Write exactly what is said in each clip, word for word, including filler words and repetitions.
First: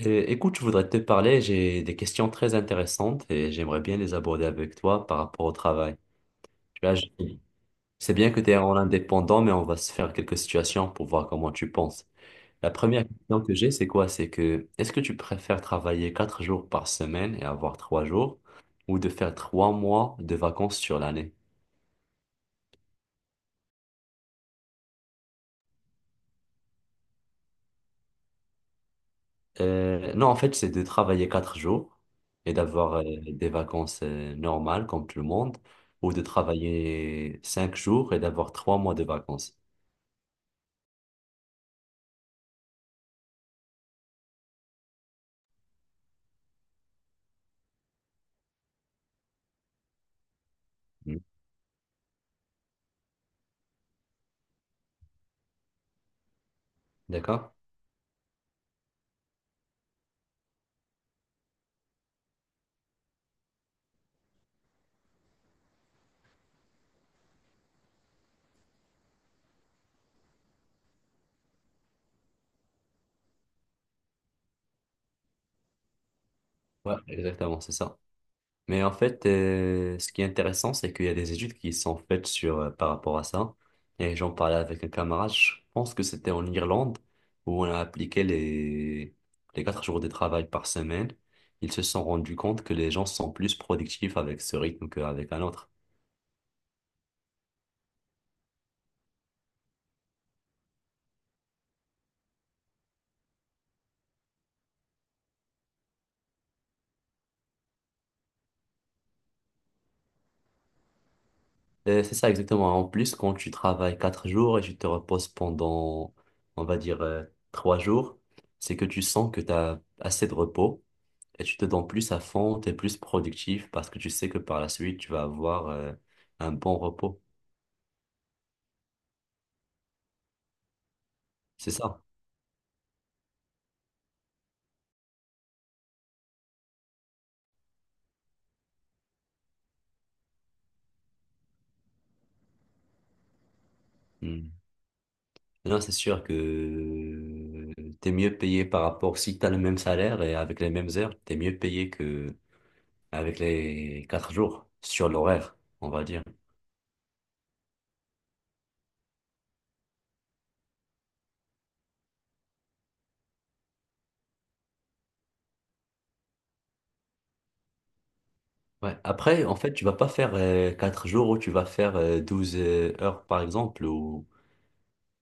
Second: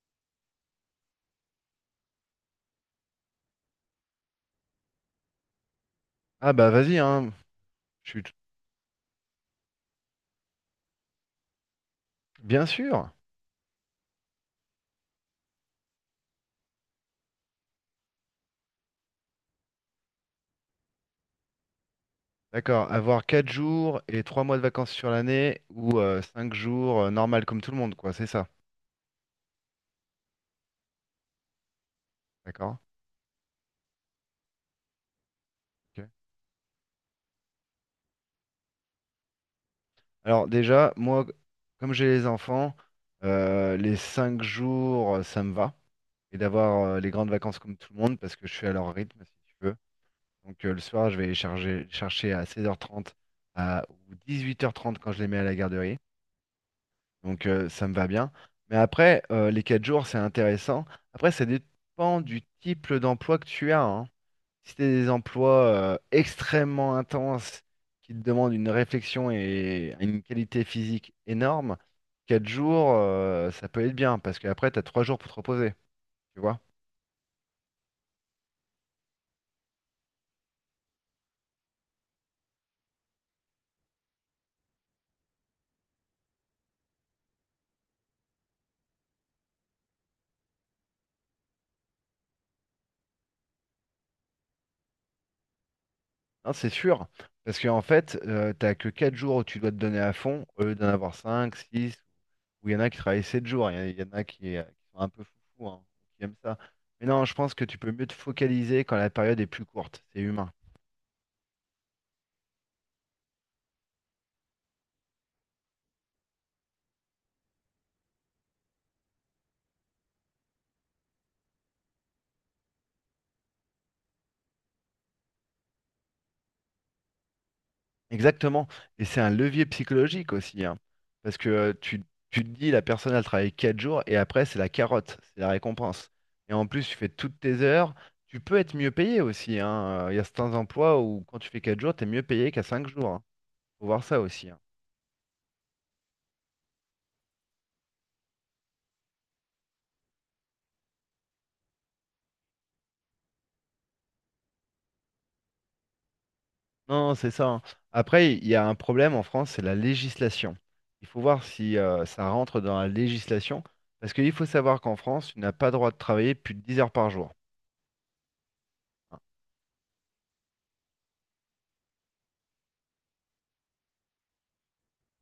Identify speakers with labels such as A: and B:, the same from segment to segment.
A: Euh, Écoute, je voudrais te parler, j'ai des questions très intéressantes et j'aimerais bien les aborder avec toi par rapport au travail.
B: Ah bah
A: Tu vois,
B: vas-y,
A: je-
B: hein. Je
A: c'est
B: suis
A: bien
B: tout-
A: que tu es en indépendant, mais on va se faire quelques situations pour voir comment tu penses.
B: bien
A: La première
B: sûr.
A: question que j'ai, c'est quoi? C'est que est-ce que tu préfères travailler quatre jours par semaine et avoir trois jours ou de faire trois mois de vacances sur l'année?
B: D'accord. Avoir quatre jours et trois mois de vacances sur l'année ou euh, cinq jours euh, normal comme tout le monde, quoi. C'est ça.
A: Euh, non, en fait, c'est de travailler quatre jours et
B: D'accord.
A: d'avoir euh, des vacances euh, normales comme tout le monde,
B: Ok.
A: ou de travailler cinq jours et d'avoir trois mois de vacances.
B: Alors déjà, moi, comme j'ai les enfants, euh, les cinq jours, euh, ça me va. Et d'avoir euh, les grandes vacances comme tout le monde parce que je suis à leur rythme, si tu veux. Donc euh, le soir, je
A: Mm.
B: vais les charger- chercher à seize heures trente à, ou huit heures trente quand je les mets à la garderie. Donc
A: D'accord?
B: euh, ça me va bien. Mais après, euh, les quatre jours, c'est intéressant. Après, ça dépend du type d'emploi que tu as, hein. Si tu des emplois euh, extrêmement intenses qui te demandent une réflexion et une qualité physique énorme, quatre jours, euh, ça peut être bien parce qu'après, tu as trois jours pour te reposer. Tu vois?
A: Ouais, exactement, c'est ça. Mais en fait, euh, ce qui est intéressant, c'est qu'il y a des études qui sont faites sur, euh, par rapport à ça. Et j'en parlais avec un camarade, je pense que c'était en Irlande, où on a appliqué les, les quatre jours de travail par semaine. Ils se sont rendus compte que les gens sont plus productifs avec ce rythme qu'avec un autre.
B: Non, c'est sûr. Parce qu'en fait, tu t'as que quatre jours où tu dois te donner à fond au lieu d'en avoir cinq, six. Où il y en a qui travaillent sept jours, il y en a il y en a qui, euh, qui sont un peu foufous, hein, qui aiment ça. Mais non, je pense que tu peux mieux te focaliser quand la période est plus courte, c'est humain.
A: Euh, c'est ça exactement. En plus, quand tu travailles quatre jours et tu te reposes pendant, on va dire, euh, trois jours, c'est que tu sens que tu as assez de repos et tu te donnes plus à fond, tu es plus productif parce que tu sais que par la suite, tu vas avoir euh, un bon repos.
B: Exactement, et c'est un levier psychologique aussi, hein, parce que
A: C'est
B: euh,
A: ça.
B: tu, tu te dis, la personne, elle travaille quatre jours, et après, c'est la carotte, c'est la récompense. Et en plus, tu fais toutes tes heures, tu peux être mieux payé aussi, hein. Euh, Il y a certains emplois où quand tu fais quatre jours, tu es mieux payé qu'à cinq jours, hein. Faut voir ça aussi,
A: Mm.
B: hein.
A: Là, c'est sûr que tu es mieux payé par rapport, si tu as le même salaire et avec les mêmes heures, tu es mieux payé que avec les quatre jours sur l'horaire, on va dire.
B: Non, c'est ça, hein. Après, il y a un problème en France, c'est la législation. Il faut voir si euh, ça rentre dans la législation, parce qu'il faut savoir qu'en France, tu n'as pas droit de travailler plus de dix heures par jour.
A: Ouais.
B: Hein.
A: Après, en fait, tu vas pas faire euh, quatre jours ou tu vas faire euh, douze euh, heures, par exemple. Ou...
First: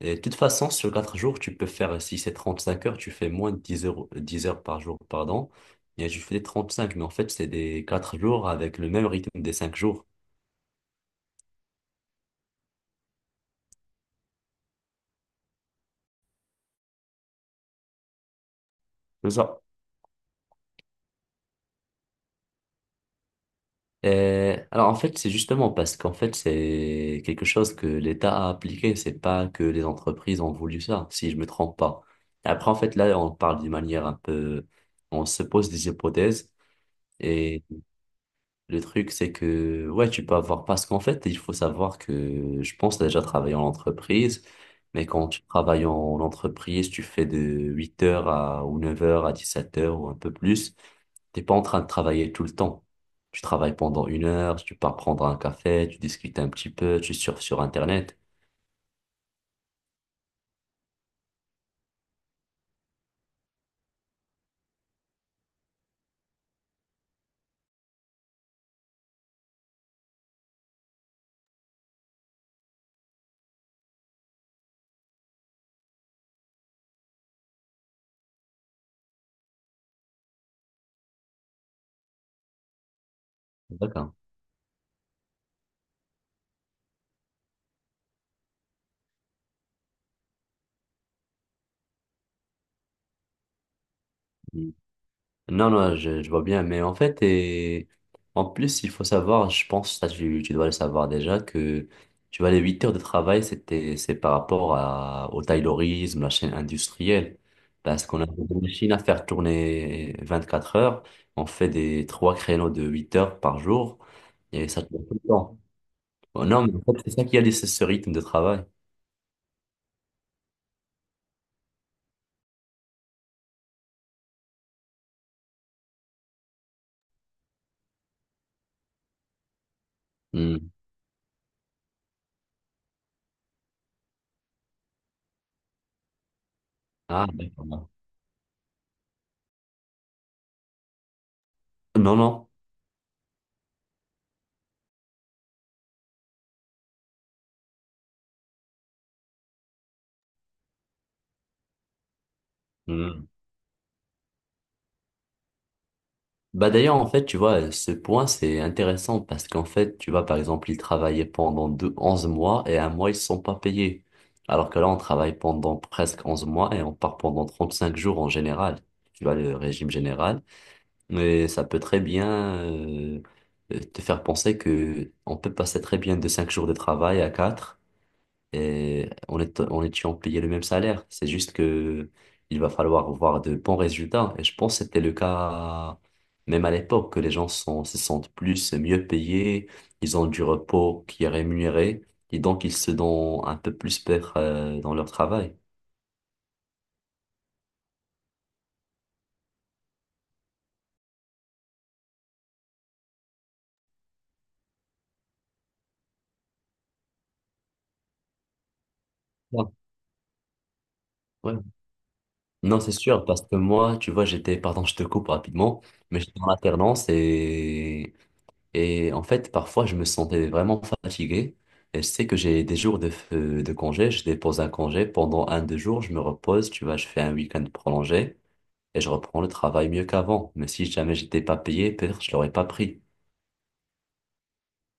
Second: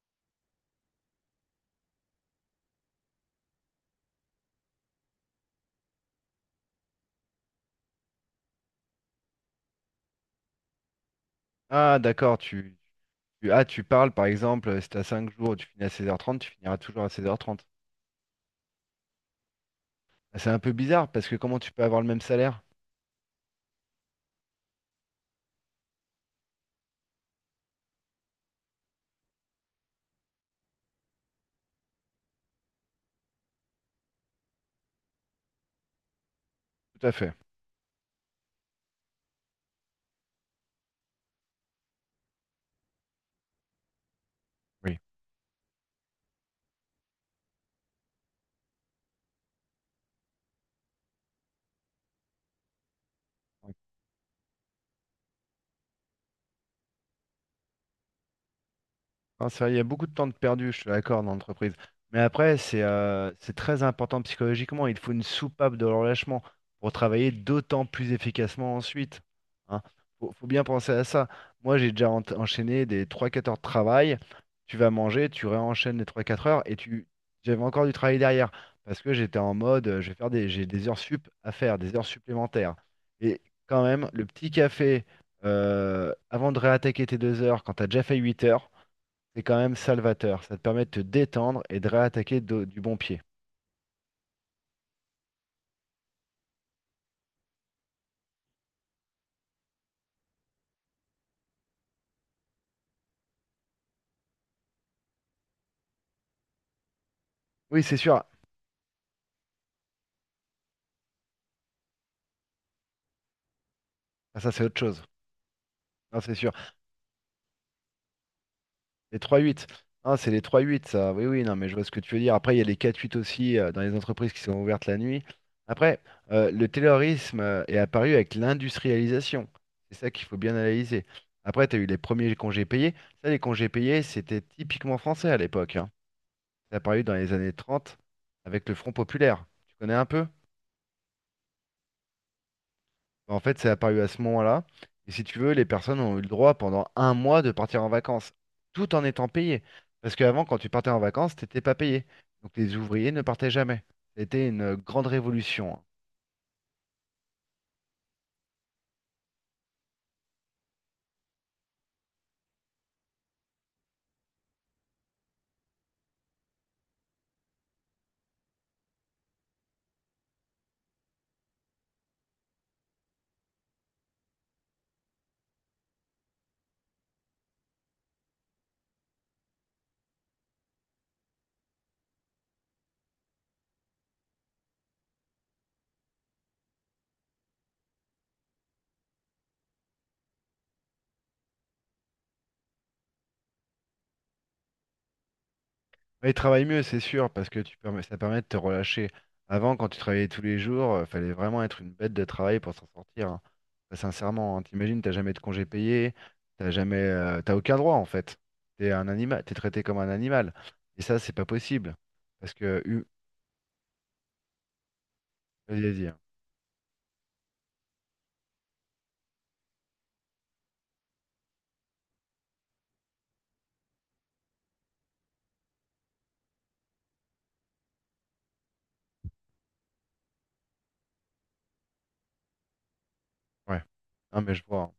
A: Et de toute façon, sur quatre jours, tu peux faire, euh, si c'est trente cinq heures, tu fais moins de dix heures, dix heures par jour, pardon. Et tu fais trente cinq mais en fait, c'est des quatre jours avec le même rythme des cinq jours.
B: Ah, d'accord, tu, tu- ah, tu parles par exemple, si tu as cinq jours, tu finis à seize heures trente, tu finiras toujours à seize heures trente.
A: C'est ça.
B: Ah, C'est un peu bizarre, parce que comment tu peux avoir le même salaire?
A: Et alors, en fait, c'est justement parce qu'en fait, c'est quelque chose que l'État a appliqué. C'est pas que les entreprises ont voulu ça, si je me trompe pas. Après, en fait, là, on parle d'une manière un peu... On se pose des hypothèses.
B: Tout à fait.
A: et Le truc, c'est que, ouais, tu peux avoir, parce qu'en fait, il faut savoir que je pense déjà travailler en entreprise,
B: Oui.
A: mais quand tu travailles en entreprise, tu fais de huit heures à, ou neuf heures à dix sept heures ou un peu plus, t'es pas en train de travailler tout le temps. Tu travailles pendant une heure, tu pars prendre un café, tu discutes un petit peu, tu surfes sur Internet.
B: Non, c'est vrai, il y a beaucoup de temps de perdu, je suis d'accord, dans l'entreprise. Mais après, c'est euh, c'est très important psychologiquement. Il faut une soupape de relâchement pour travailler d'autant plus efficacement ensuite. Hein. Faut, faut bien penser à ça. Moi, j'ai déjà en- enchaîné des trois quatre heures de travail. Tu vas manger, tu réenchaînes les trois quatre heures et tu j'avais encore du travail derrière parce que j'étais en mode, euh, je vais faire des, j'ai des heures sup à faire, des heures supplémentaires. Et quand même,
A: D'accord.
B: le petit café euh, avant de réattaquer tes deux heures, quand tu as déjà fait huit heures, c'est quand même salvateur. Ça te permet de te détendre et de réattaquer do- du bon pied.
A: Non, non, je, je vois bien, mais en fait, et en plus, il faut savoir, je pense, ça, tu, tu dois le savoir déjà, que tu vois, les huit heures de travail, c'était, c'est par rapport à, au taylorisme, la chaîne industrielle.
B: Oui, c'est
A: Parce qu'on
B: sûr.
A: a des machines à faire tourner vingt-quatre heures, on fait des trois créneaux de huit heures par jour,
B: Ah, ça, c'est
A: et
B: autre
A: ça
B: chose.
A: tourne tout le temps.
B: Non, c'est
A: Oh,
B: sûr.
A: non, mais en fait, c'est ça qui a laissé ce rythme de travail.
B: Les trois huit. Ah, c'est les trois huit, ça. Oui, oui, non, mais je vois ce que tu veux dire. Après, il y a les quatre huit aussi euh, dans les entreprises qui sont ouvertes la nuit. Après, euh, le terrorisme euh, est apparu avec l'industrialisation. C'est ça qu'il faut bien
A: Hmm.
B: analyser. Après, tu as eu les premiers congés payés. Ça, les congés payés, c'était typiquement français à l'époque, hein. C'est apparu dans
A: Ah,
B: les années
A: d'accord.
B: trente avec le Front populaire. Tu connais un peu?
A: Non, non.
B: En fait, c'est apparu à ce moment-là. Et si tu veux, les personnes ont eu le droit pendant un mois de partir en vacances, tout en étant payées. Parce qu'avant, quand tu partais en vacances, t'étais pas payé. Donc les ouvriers ne
A: Hmm.
B: partaient jamais. C'était une grande révolution, hein.
A: Bah d'ailleurs, en fait, tu vois, ce point, c'est intéressant parce qu'en fait, tu vois, par exemple, ils travaillaient pendant deux, onze mois et un mois, ils ne sont pas payés. Alors que là, on travaille pendant presque onze mois et on part pendant trente cinq jours en général. Tu vois, le régime général. Mais ça peut très bien euh, te faire penser que on peut passer très bien de cinq jours de travail à quatre et en étant, en étant payé le même salaire. C'est juste que il va falloir voir de bons résultats. Et je pense que c'était le cas même à l'époque, que les gens sont, se sentent plus mieux payés, ils ont du repos qui est rémunéré, et donc ils se donnent un peu plus peur euh, dans leur travail.
B: Et Ils travaillent mieux, c'est sûr, parce que tu permets- ça permet de te relâcher. Avant, quand tu travaillais tous les jours, il fallait vraiment être une bête de travail pour s'en sortir, hein. Bah, sincèrement, hein, t'imagines, t'as jamais de congé payé, t'as jamais, euh, t'as aucun droit en fait. T'es un animal, t'es
A: Ouais.
B: traité comme un animal. Et ça, c'est pas
A: Ouais.
B: possible. Parce
A: Non,
B: que
A: c'est
B: hu-
A: sûr, parce que moi, tu vois, j'étais, pardon, je te coupe rapidement,
B: Vas-y, hein.
A: mais j'étais en alternance et Et en fait, parfois, je me sentais vraiment fatigué. Et je sais que j'ai des jours de, f- euh, de congé. Je dépose un congé pendant un, deux jours. Je me repose. Tu vois, je fais un week-end prolongé et je reprends le travail mieux qu'avant. Mais si jamais j'étais pas payé, peut-être je l'aurais pas pris.
B: Ouais. Non, mais je vois, hein.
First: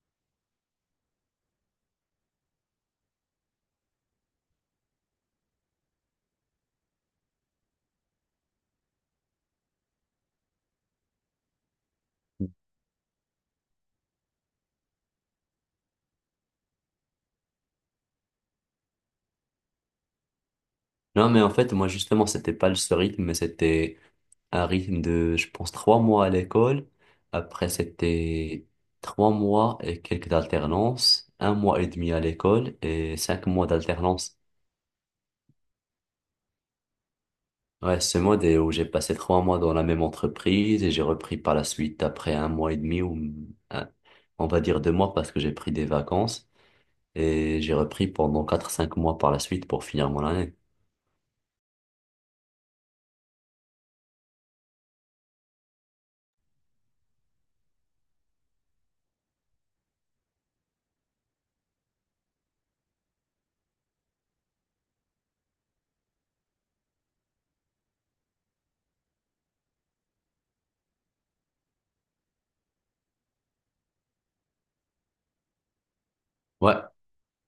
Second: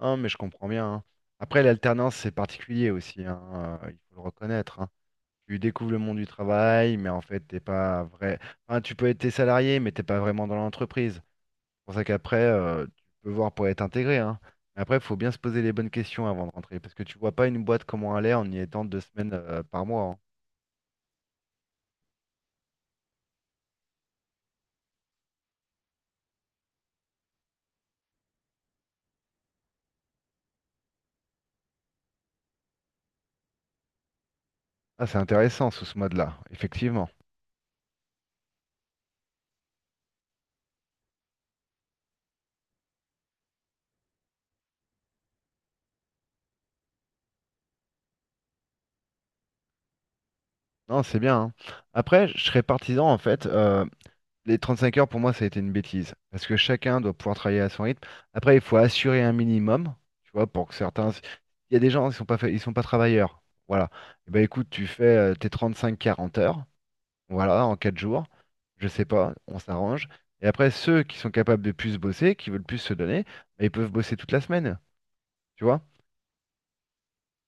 B: Non, mais je comprends bien, hein. Après, l'alternance, c'est particulier aussi, hein, euh, il faut le reconnaître, hein. Tu découvres le monde du travail, mais en fait, t'es pas vrai. Enfin, tu peux être tes salarié, mais t'es pas vraiment dans l'entreprise. C'est pour ça qu'après, euh, tu peux voir pour être intégré, hein. Mais après, il faut bien se poser les bonnes questions avant de rentrer, parce que tu vois pas une boîte comment elle est en y étant deux semaines euh, par mois, hein.
A: Non, mais en fait, moi, justement, c'était pas ce rythme, mais c'était un rythme de, je pense, trois mois à l'école. Après, c'était trois mois et quelques alternances, un mois et demi à l'école et cinq mois d'alternance.
B: Ah, c'est intéressant sous ce mode-là, effectivement.
A: Ouais, ce mode est où j'ai passé trois mois dans la même entreprise et j'ai repris par la suite après un mois et demi ou un- on va dire deux mois parce que j'ai pris des vacances et j'ai repris pendant quatre, cinq mois par la suite pour finir mon année.
B: Non, c'est bien, hein. Après, je serais partisan en fait. euh, Les trente-cinq heures, pour moi, ça a été une bêtise. Parce que chacun doit pouvoir travailler à son rythme. Après, il faut assurer un minimum, tu vois, pour que certains. Il y a des gens, ils sont pas fait- ils sont pas travailleurs. Voilà. Eh ben écoute, tu fais euh, tes trente-cinq à quarante heures, voilà, en quatre jours. Je sais pas, on s'arrange. Et après, ceux qui sont capables de plus bosser, qui veulent plus se donner, ben, ils peuvent bosser toute la semaine. Tu vois?
A: Ouais,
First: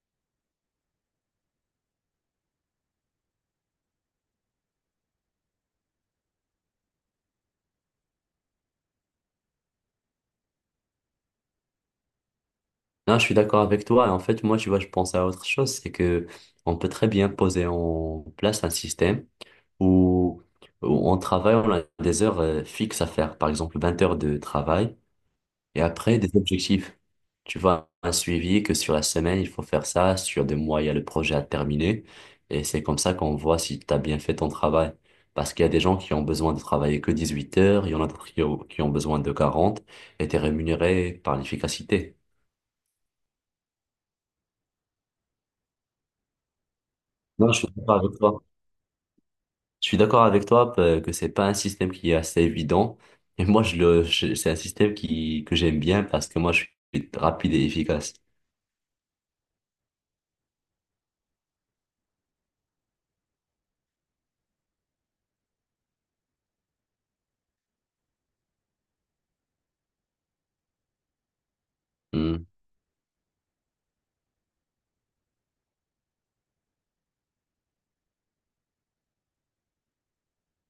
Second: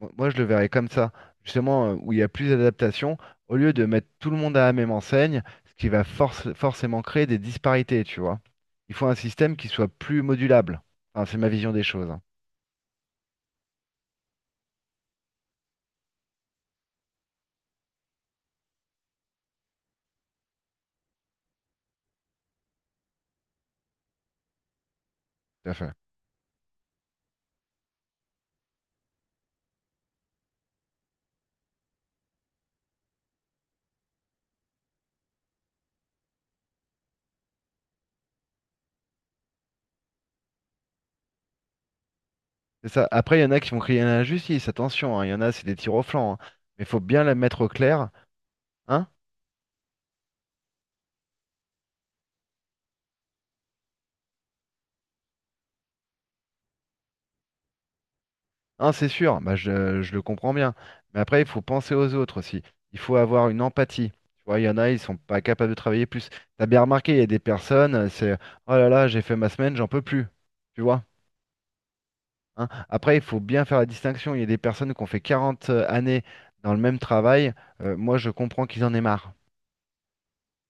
B: Mo- Moi, je le verrais comme ça, justement, euh, où il y a plus d'adaptation, au lieu de mettre tout le monde à la même enseigne, ce qui va forc- forcément créer des disparités, tu vois. Il faut un système qui soit plus modulable. Enfin, c'est ma vision des choses, hein,
A: non, je suis d'accord avec toi. En fait, moi, tu vois, je pense à autre chose, c'est que on peut très bien poser en place un système où, où on travaille, on a des heures euh, fixes à faire, par exemple vingt heures de travail.
B: tout à
A: Et
B: fait.
A: après, des objectifs. Tu vois, un suivi que sur la semaine, il faut faire ça, sur des mois, il y a le projet à terminer. Et c'est comme ça qu'on voit si tu as bien fait ton travail. Parce qu'il y a des gens qui ont besoin de travailler que dix-huit heures, il y en a d'autres qui ont qui ont besoin de quarante et tu es rémunéré par l'efficacité.
B: C'est ça. Après, il y en a qui vont crier à l'injustice, attention, hein, il y en a, c'est des tirs au flanc, hein. Mais il faut bien la
A: Non, je
B: mettre au
A: suis d'accord
B: clair,
A: avec toi.
B: hein.
A: Je suis d'accord avec toi euh, que c'est pas un système qui est assez évident. Et moi, je le, je- c'est un système qui, que j'aime bien parce que moi, je suis rapide et efficace.
B: Hein, c'est sûr, bah, je, je le comprends bien. Mais après, il faut penser aux autres aussi. Il faut avoir une empathie. Tu vois, il y en a, ils sont pas capables de travailler plus. T'as bien remarqué, il y a des personnes, euh, c'est oh là là, j'ai fait ma semaine, j'en peux plus. Tu vois?
A: Hmm.
B: Hein. Après, il faut bien faire la distinction. Il y a des personnes qui ont fait quarante euh, années dans le même travail. Euh, moi, je comprends qu'ils en aient marre,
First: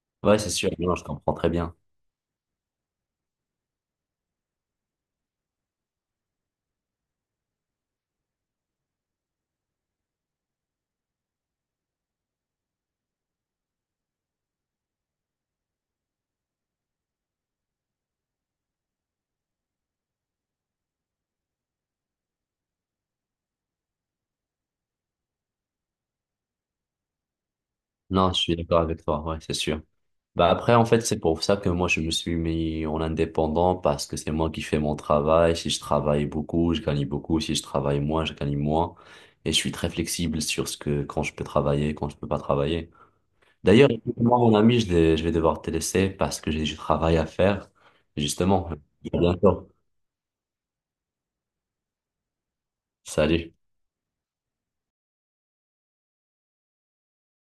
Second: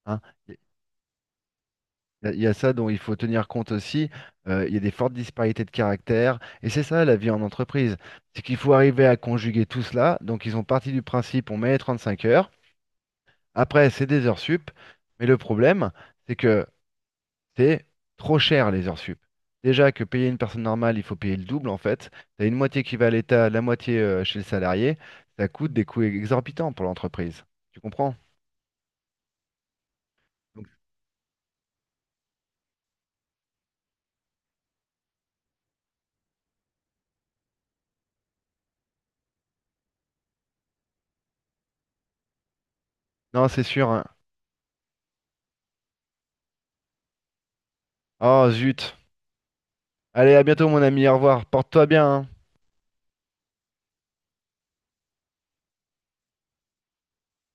B: hein.
A: Ouais, c'est sûr. Non, je comprends très bien.
B: Il y a il y a ça dont il faut tenir compte aussi. Euh, il y a des fortes disparités de caractère. Et c'est ça la vie en entreprise. C'est qu'il faut arriver à conjuguer tout cela. Donc ils ont parti du principe, on met les trente cinq heures. Après, c'est des heures sup. Mais le problème, c'est que c'est trop cher les heures sup. Déjà que payer une personne normale, il faut payer le double en fait. Tu as une moitié qui va à l'État, la moitié euh, chez le salarié. Ça coûte des coûts exorbitants pour l'entreprise. Tu comprends?
A: Non, je suis d'accord avec toi, ouais, c'est sûr. Bah
B: Donc,
A: après, en fait, c'est pour ça que moi, je me suis mis en indépendant parce que c'est moi qui fais mon travail. Si je travaille beaucoup, je gagne beaucoup. Si je travaille moins, je gagne moins. Et je suis très flexible sur ce que, quand je peux travailler, quand je peux pas travailler.
B: non, c'est sûr,
A: D'ailleurs,
B: hein.
A: moi, mon ami, je, vais- je vais devoir te laisser parce que j'ai du travail à faire.
B: Oh
A: Justement, à
B: zut.
A: bientôt.
B: Allez, à bientôt mon ami. Au revoir. Porte-toi bien, hein.
A: Salut.